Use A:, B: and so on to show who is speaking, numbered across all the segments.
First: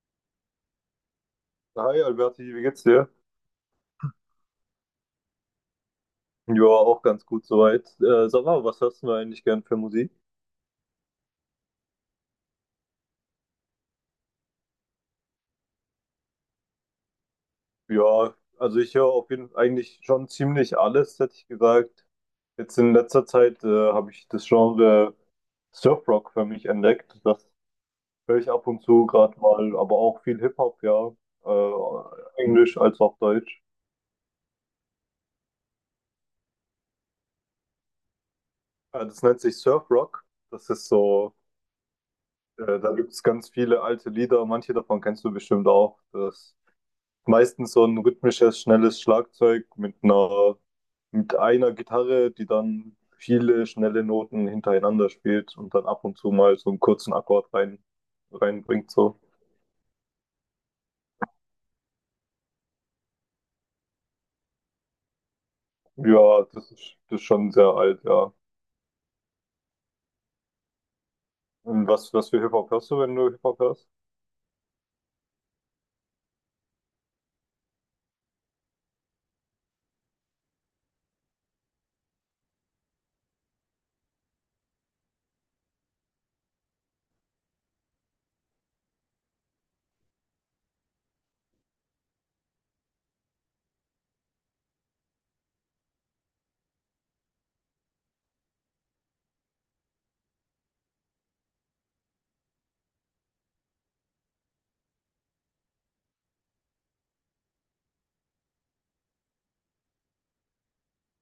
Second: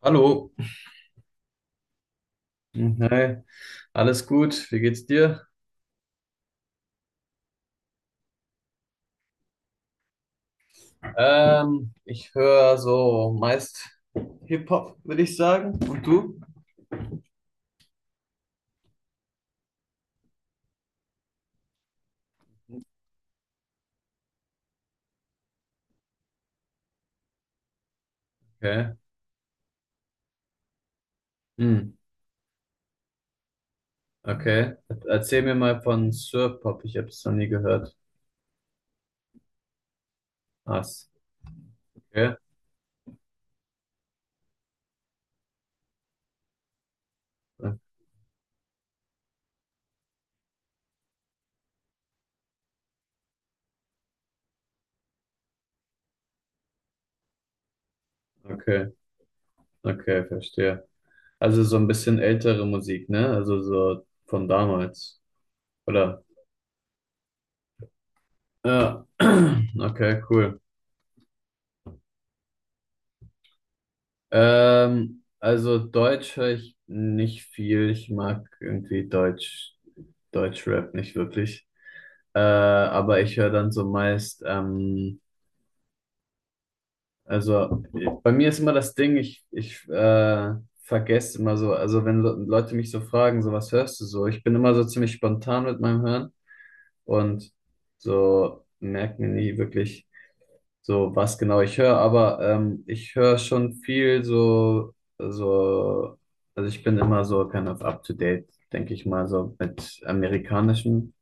A: Hallo.
B: Hi Alberti, wie geht's dir?
A: Hi. Alles gut? Wie geht's dir?
B: Ja, auch ganz gut soweit. Sag mal, was hörst du eigentlich gern für Musik?
A: Ich höre so meist Hip-Hop, würde ich sagen. Und du?
B: Ja, also ich höre auf jeden Fall eigentlich schon ziemlich alles, hätte ich gesagt. Jetzt in letzter Zeit habe ich das Genre Surfrock für mich entdeckt. Das höre ich ab und
A: Okay.
B: zu gerade mal, aber auch viel Hip-Hop, ja.
A: Hm.
B: Englisch als auch Deutsch.
A: Okay. Erzähl mir mal von Surf-Pop. Ich habe es noch nie gehört.
B: Das nennt sich Surfrock. Das ist
A: Was?
B: so,
A: Okay.
B: da gibt es ganz viele alte Lieder, manche davon kennst du bestimmt auch. Das meistens so ein rhythmisches, schnelles Schlagzeug mit einer Gitarre, die dann viele schnelle Noten hintereinander spielt und dann ab und zu mal so einen kurzen Akkord
A: Okay.
B: reinbringt, so.
A: Okay, verstehe. Also so ein bisschen ältere Musik, ne? Also so von damals. Oder?
B: Ja, das ist schon sehr alt, ja.
A: Ja. Okay, cool.
B: Und was für Hip-Hop hörst du, wenn du Hip-Hop hörst?
A: Also Deutsch höre ich nicht viel. Ich mag irgendwie Deutschrap nicht wirklich. Aber ich höre dann so meist, also bei mir ist immer das Ding, ich vergesse immer so, also wenn Leute mich so fragen, so was hörst du so? Ich bin immer so ziemlich spontan mit meinem Hören und so merke mir nie wirklich. So, was genau ich höre, aber ich höre schon viel so, also ich bin immer so kind of up to date, denke ich mal, so mit amerikanischem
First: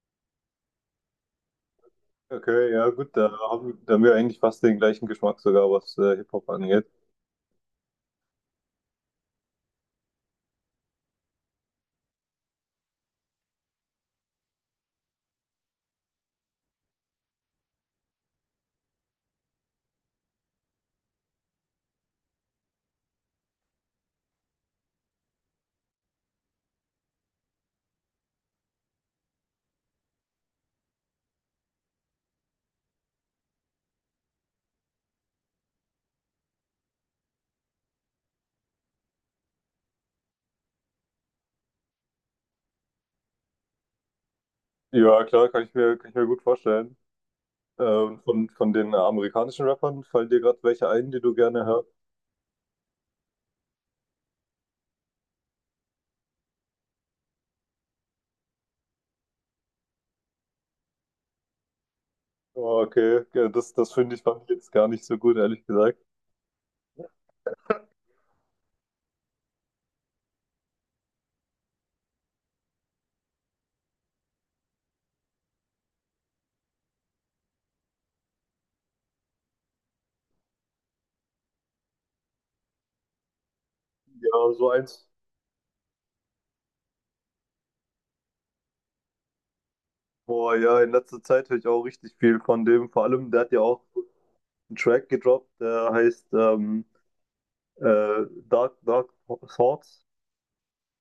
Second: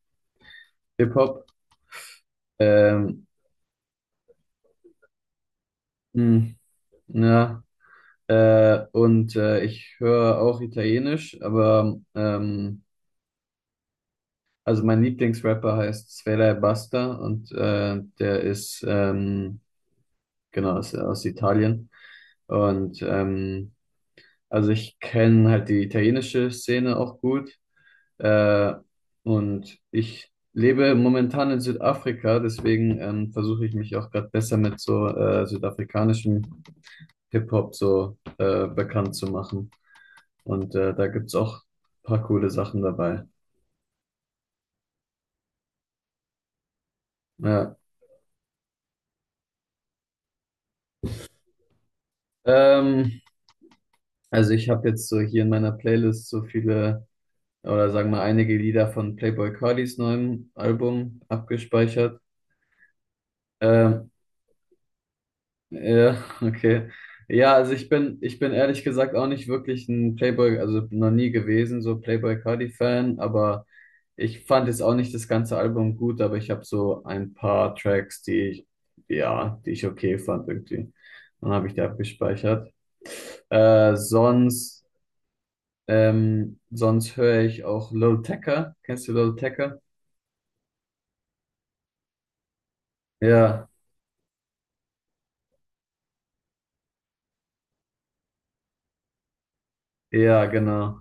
A: Hip-Hop.
B: Okay, ja gut,
A: Ähm,
B: da haben wir eigentlich fast den gleichen Geschmack sogar, was
A: mh,
B: Hip-Hop angeht.
A: ja, und ich höre auch Italienisch, aber also mein Lieblingsrapper heißt Sfera Ebbasta und der ist, genau, ist aus Italien. Und also ich kenne halt die italienische Szene auch gut. Äh, und ich lebe momentan in Südafrika, deswegen versuche ich mich auch gerade besser mit so südafrikanischem Hip-Hop so bekannt zu machen. Und da gibt's auch ein paar coole Sachen dabei.
B: Ja, klar, kann ich mir gut vorstellen.
A: Ja.
B: Und von den amerikanischen Rappern fallen dir gerade welche ein, die du gerne hörst?
A: Ähm, also ich habe jetzt so hier in meiner Playlist so viele oder sagen wir einige Lieder von Playboi Cartis neuem Album abgespeichert.
B: Oh, okay, ja, das
A: Ähm,
B: fand ich jetzt gar nicht so gut, ehrlich gesagt.
A: Ja, okay. Ja, also ich bin ehrlich gesagt auch nicht wirklich ein Playboy, also noch nie gewesen, so Playboy Cardi-Fan, aber ich fand jetzt auch nicht das ganze Album gut, aber ich habe so ein paar Tracks, die ich okay fand irgendwie. Dann habe ich die abgespeichert. Äh,
B: Ja, so
A: sonst,
B: eins.
A: sonst höre ich auch Lil Tecca. Kennst du Lil Tecca?
B: Boah, ja, in letzter Zeit höre ich auch richtig viel von dem. Vor allem, der hat ja
A: Ja,
B: auch einen Track gedroppt, der heißt Dark Thoughts.
A: ja, genau.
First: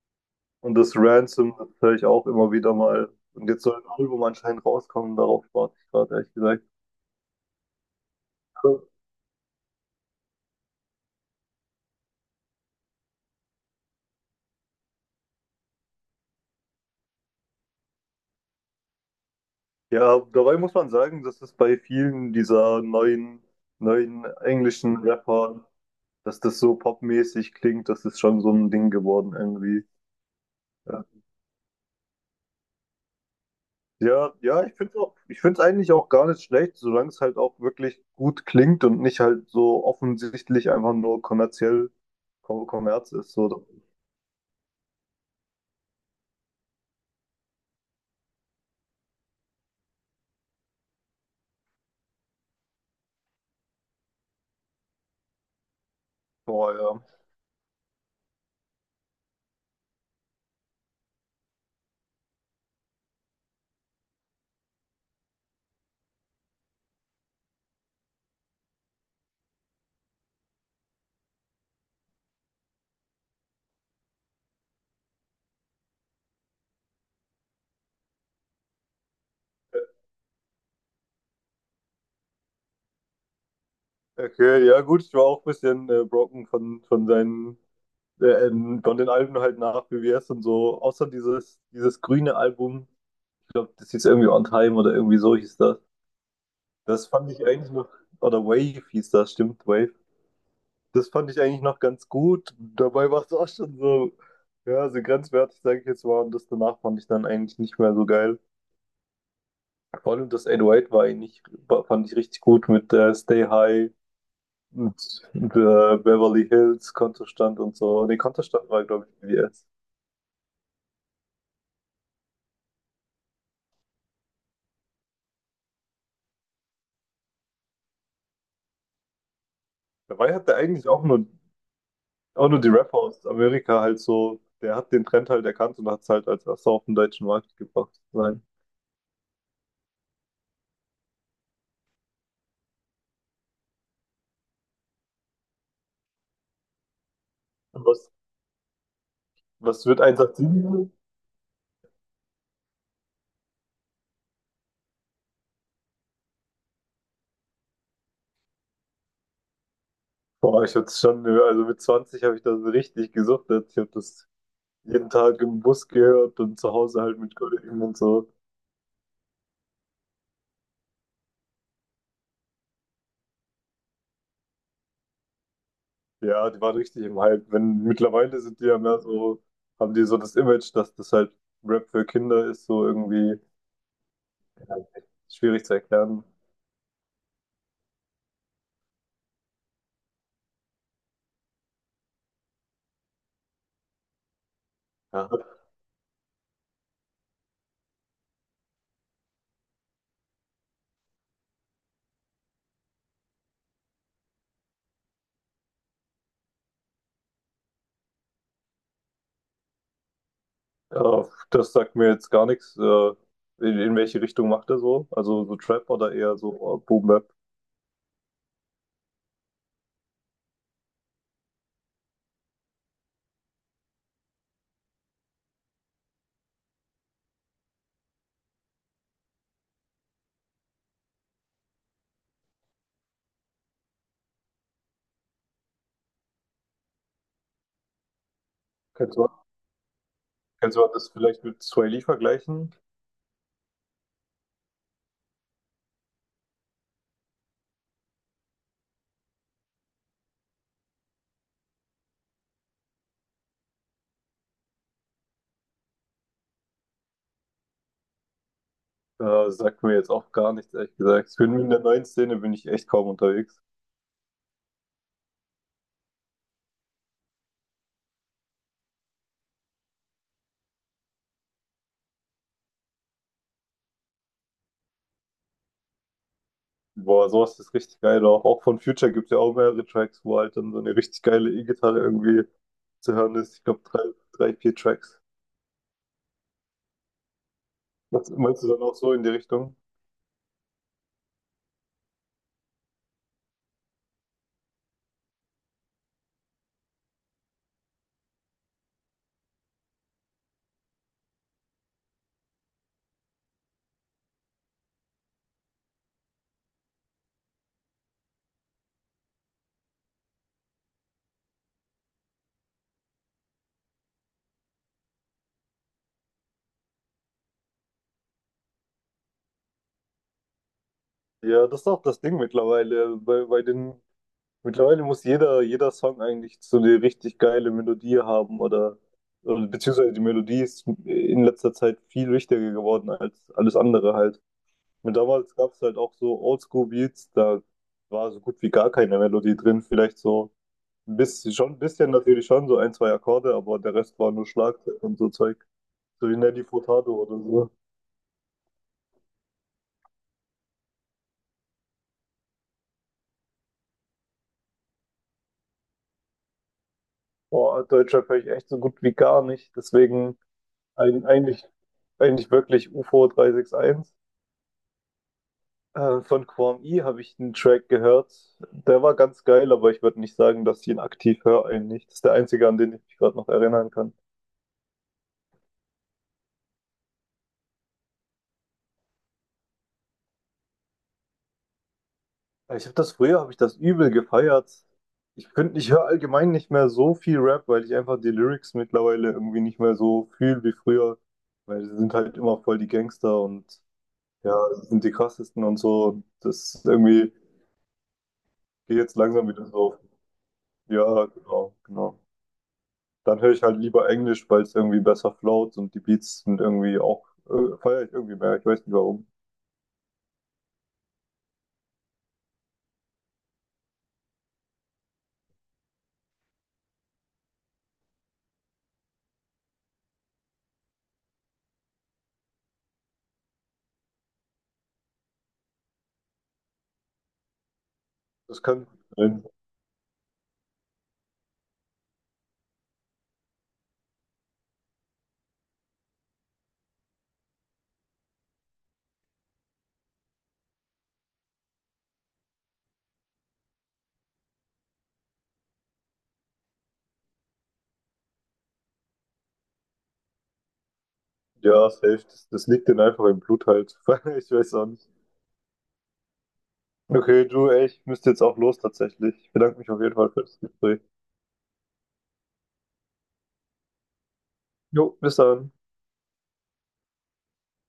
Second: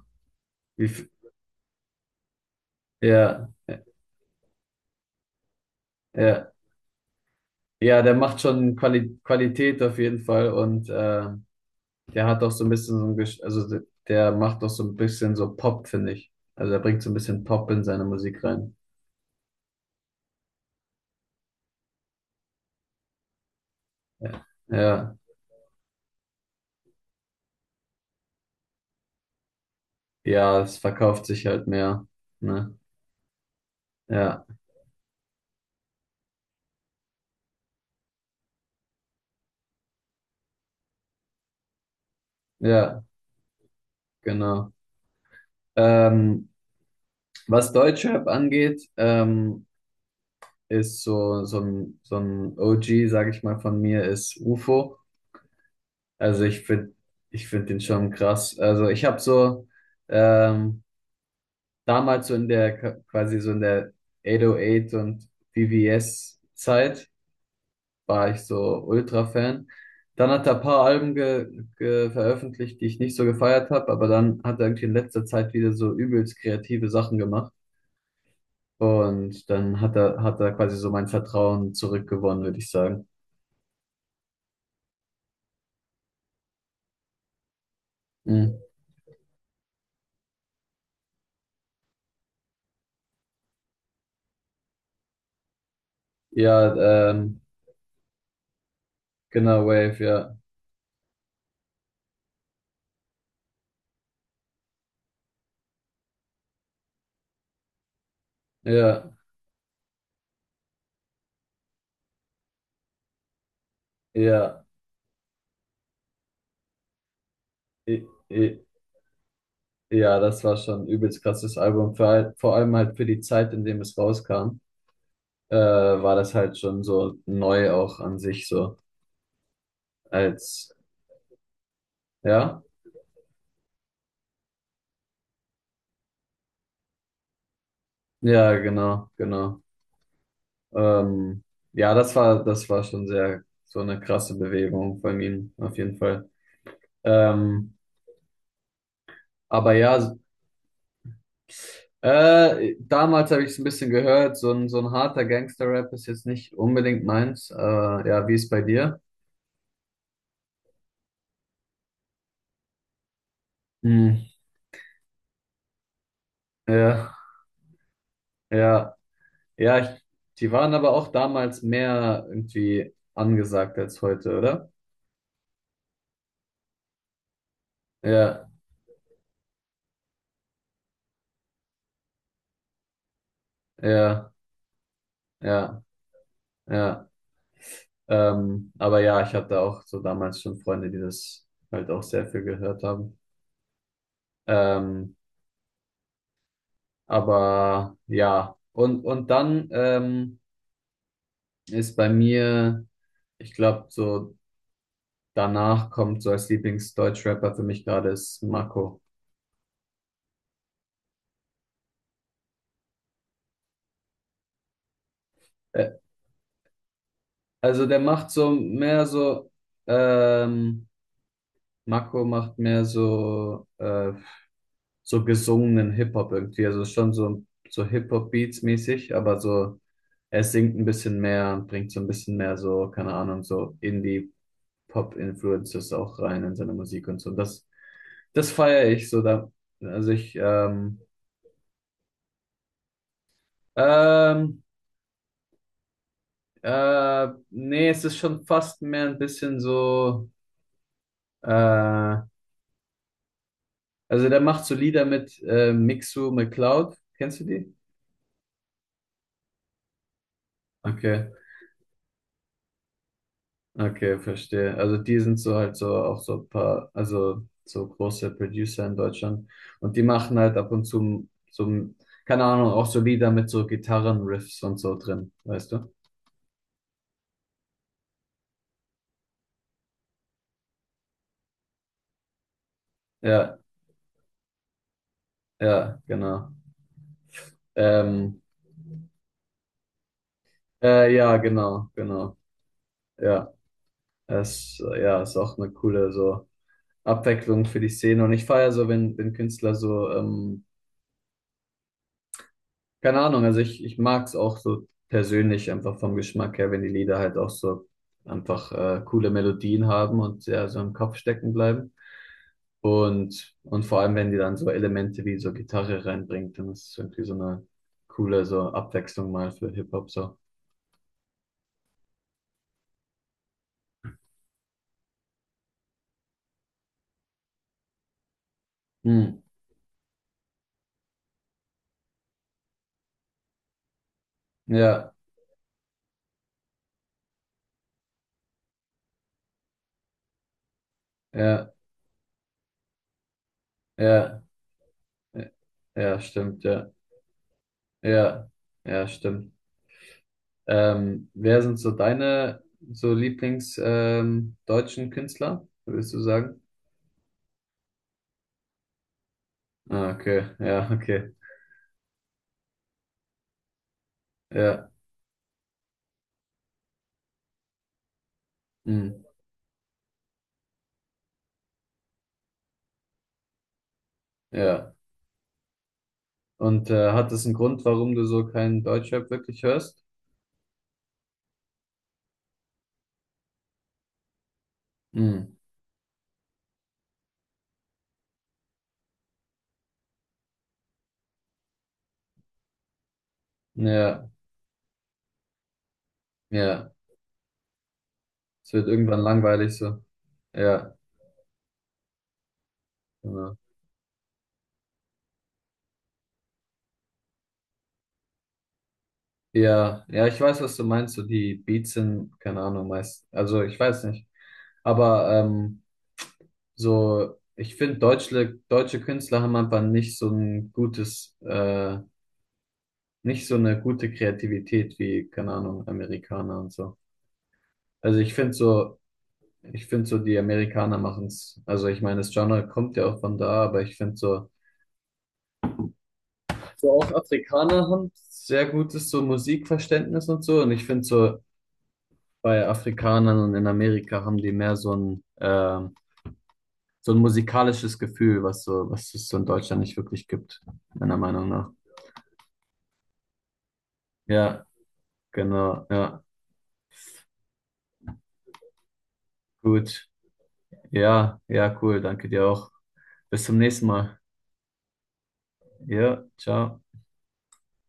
B: Und
A: Wie,
B: das
A: f-
B: Ransom, das höre ich auch immer wieder mal.
A: ja,
B: Und jetzt soll ein Album anscheinend rauskommen, darauf warte ich gerade, ehrlich
A: ja.
B: gesagt.
A: Ja, der macht schon
B: Also,
A: Qualität auf jeden Fall. Und der hat doch so ein bisschen so ein, Gesch- also de- der macht doch so ein bisschen so Pop, finde ich. Also er bringt so ein bisschen Pop in seine Musik rein.
B: ja, dabei muss man sagen, dass es bei vielen dieser neuen englischen
A: Ja,
B: Rapper dass das so popmäßig klingt, das ist schon so ein Ding geworden irgendwie.
A: ja, es
B: Ja,
A: verkauft sich halt mehr. Ne?
B: ja,
A: Ja,
B: ja, ich finde es eigentlich auch gar nicht schlecht, solange es halt auch wirklich gut klingt und nicht halt so offensichtlich einfach nur kommerziell
A: ja,
B: Kommerz ist. So.
A: genau. Ähm, was Deutschrap angeht, ist so ein OG, sage ich mal, von mir ist UFO. Also
B: Boah, ja.
A: ich finde den schon krass. Also ich habe so ähm, damals so in der 808 und VVS-Zeit war ich so Ultra-Fan. Dann hat er ein paar Alben ge ge veröffentlicht, die ich nicht so gefeiert habe, aber dann hat er irgendwie in letzter Zeit wieder so übelst kreative Sachen gemacht. Und dann
B: Ä-
A: hat er quasi so mein Vertrauen zurückgewonnen, würde ich sagen.
B: Okay, ja gut, ich war auch ein bisschen broken
A: Mhm.
B: von den Alben halt nach BWS und so, außer dieses grüne Album, ich glaube, das hieß irgendwie On Time oder irgendwie so hieß das. Das
A: Ja,
B: fand ich eigentlich noch, oder Wave hieß das,
A: genau,
B: stimmt, Wave.
A: Wave, ja.
B: Das fand ich eigentlich noch ganz gut. Dabei war es auch schon so, ja, so grenzwertig, sage ich jetzt mal. Und das danach fand ich dann eigentlich nicht mehr so geil.
A: Ja,
B: Vor allem das 808 war eigentlich, fand ich richtig gut mit Stay High
A: ja.
B: und Beverly Hills, Kontostand und
A: I,
B: so. Nee,
A: i,
B: Kontostand war, glaube ich, BBS.
A: ja, das war schon ein übelst krasses Album, vor allem halt für die Zeit, in dem es rauskam. War das halt schon so neu auch an sich so
B: Dabei hat der
A: als,
B: eigentlich auch nur
A: ja,
B: die Rapper aus Amerika halt so, der hat den Trend halt erkannt und hat es halt als erster auf den deutschen Markt gebracht. Nein.
A: ja, genau, genau. Ähm, ja, das war schon sehr so eine krasse Bewegung von ihm, auf jeden Fall. Ähm,
B: Und Was,
A: aber
B: was
A: ja,
B: wird 187?
A: damals habe ich es ein bisschen gehört, so ein harter Gangster-Rap ist jetzt nicht unbedingt meins. Ja, wie ist bei dir?
B: Boah, ich hab's schon, also mit 20 habe ich das richtig gesuchtet. Ich habe
A: Hm,
B: das jeden Tag im Bus gehört und zu Hause
A: ja,
B: halt mit Kollegen und so.
A: ja, ja, die waren aber auch damals mehr irgendwie angesagt als heute, oder?
B: Ja, die waren richtig im Hype. Wenn mittlerweile
A: Ja,
B: sind die ja mehr so, haben die so das Image, dass das halt Rap für Kinder ist, so irgendwie
A: ja.
B: ja, schwierig zu
A: Ja,
B: erklären.
A: ja. Aber ja, ich hatte auch so damals schon Freunde, die das halt auch sehr viel gehört haben. Ähm,
B: Ja.
A: aber ja, und dann ist bei mir, ich glaube, so danach kommt so als Lieblingsdeutschrapper für mich gerade ist Marco.
B: Äh, das sagt mir jetzt gar nichts. In welche Richtung macht er so? Also so Trap
A: Äh,
B: oder eher so Boom Bap?
A: also der macht so mehr so, ähm, Marco macht mehr so so gesungenen Hip-Hop irgendwie. Also schon so Hip-Hop-Beats mäßig, aber so, er singt ein bisschen mehr und bringt so ein bisschen mehr so, keine Ahnung, so Indie-Pop-Influences auch rein in seine Musik und so. Und das, das feiere ich
B: Kannst
A: so
B: du,
A: da. Also ich,
B: kannst du
A: ähm,
B: das vielleicht mit Sway Lee vergleichen?
A: ähm, nee, es ist schon fast mehr ein bisschen so, äh, also der macht so Lieder mit Mixu McCloud. Kennst du die?
B: Ja, sagt mir jetzt auch gar nichts, ehrlich
A: Okay.
B: gesagt. Ich bin in der neuen Szene bin ich echt kaum unterwegs.
A: Okay, verstehe. Also die sind so halt so auch so ein paar, also so große Producer in Deutschland und die machen halt ab und zu so, keine Ahnung, auch so Lieder mit so Gitarrenriffs und so drin, weißt du?
B: Boah, sowas ist richtig geil. Auch von Future gibt es ja auch mehrere Tracks, wo halt dann so eine richtig geile E-Gitarre irgendwie zu hören ist.
A: Ja,
B: Ich glaube, vier Tracks.
A: ja, genau.
B: Was
A: Ähm,
B: meinst du dann auch so in die Richtung?
A: ja, genau, genau. Ja, es ist auch eine coole so Abwechslung für die Szene und ich feiere so, wenn Künstler so keine Ahnung, also ich mag es auch so persönlich einfach vom Geschmack her, wenn die Lieder halt auch so einfach coole Melodien haben und ja, so im Kopf stecken bleiben. Und vor allem, wenn die dann so Elemente wie so Gitarre reinbringt, dann ist es irgendwie so eine coole so Abwechslung mal für Hip-Hop so.
B: Ja, das ist auch das Ding mittlerweile. Mittlerweile muss jeder Song eigentlich so eine richtig geile Melodie haben oder,
A: Hm.
B: oder beziehungsweise die Melodie ist in letzter Zeit viel wichtiger geworden als alles andere halt.
A: Ja,
B: Und damals gab es halt auch so Oldschool-Beats, da war so gut wie gar keine Melodie drin. Vielleicht so ein bisschen, schon
A: ja,
B: ein bisschen natürlich schon, so ein, zwei Akkorde, aber der Rest war
A: ja,
B: nur Schlagzeug und so
A: ja,
B: Zeug.
A: ja,
B: So wie
A: stimmt,
B: Nelly
A: ja,
B: Furtado oder so.
A: ja, ja, stimmt. Wer sind so deine so Lieblings deutschen Künstler, würdest du sagen?
B: Boah, Deutschrap höre ich echt so gut wie gar nicht.
A: Ah,
B: Deswegen
A: okay. Ja,
B: ein,
A: okay.
B: eigentlich, eigentlich wirklich UFO 361.
A: Ja.
B: Von Quam I habe ich einen Track gehört. Der
A: Hm.
B: war ganz geil, aber ich würde nicht sagen, dass ich ihn aktiv höre eigentlich. Das ist der einzige, an den ich mich gerade noch erinnern kann.
A: Ja. Und hat das einen Grund, warum du so keinen Deutschrap wirklich hörst?
B: Ich habe das früher, habe ich das übel gefeiert.
A: Hm.
B: Ich höre allgemein nicht mehr so viel Rap, weil ich einfach die Lyrics mittlerweile irgendwie nicht mehr so fühle wie früher, weil sie sind halt immer voll die Gangster und
A: Ja,
B: ja, sie sind die krassesten und so. Und das ist
A: ja.
B: irgendwie
A: Es wird
B: geht jetzt
A: irgendwann
B: langsam wieder
A: langweilig
B: so.
A: so. Ja,
B: Ja, genau, genau. Dann höre
A: genau.
B: ich halt lieber Englisch, weil es irgendwie besser float und die Beats sind irgendwie auch, feiere ich irgendwie mehr. Ich weiß nicht warum.
A: Ja, ja, ich weiß, was du meinst. So die Beats sind, keine Ahnung, meist. Also ich weiß nicht. Aber so, ich finde, deutsche Künstler haben einfach nicht so ein gutes, nicht so eine gute Kreativität wie, keine Ahnung, Amerikaner und so. Also ich finde
B: Das kann
A: so,
B: sein.
A: Die Amerikaner machen es. Also ich meine, das Genre kommt ja auch von da, aber ich finde so, so auch Afrikaner haben sehr gutes so Musikverständnis und so. Und ich finde so, bei Afrikanern und in Amerika haben die mehr so ein musikalisches Gefühl, was so, was es so in Deutschland nicht wirklich gibt, meiner Meinung nach.
B: Ja, safe. Das liegt denen einfach im Blut halt. Ich
A: Ja,
B: weiß auch nicht.
A: genau. Ja,
B: Okay, du, ey, ich müsste jetzt auch los tatsächlich. Ich bedanke mich auf
A: gut.
B: jeden Fall für das Gespräch.
A: Ja, ja, cool. Danke dir auch. Bis zum nächsten Mal.
B: Jo, bis dann.
A: Ja, ciao.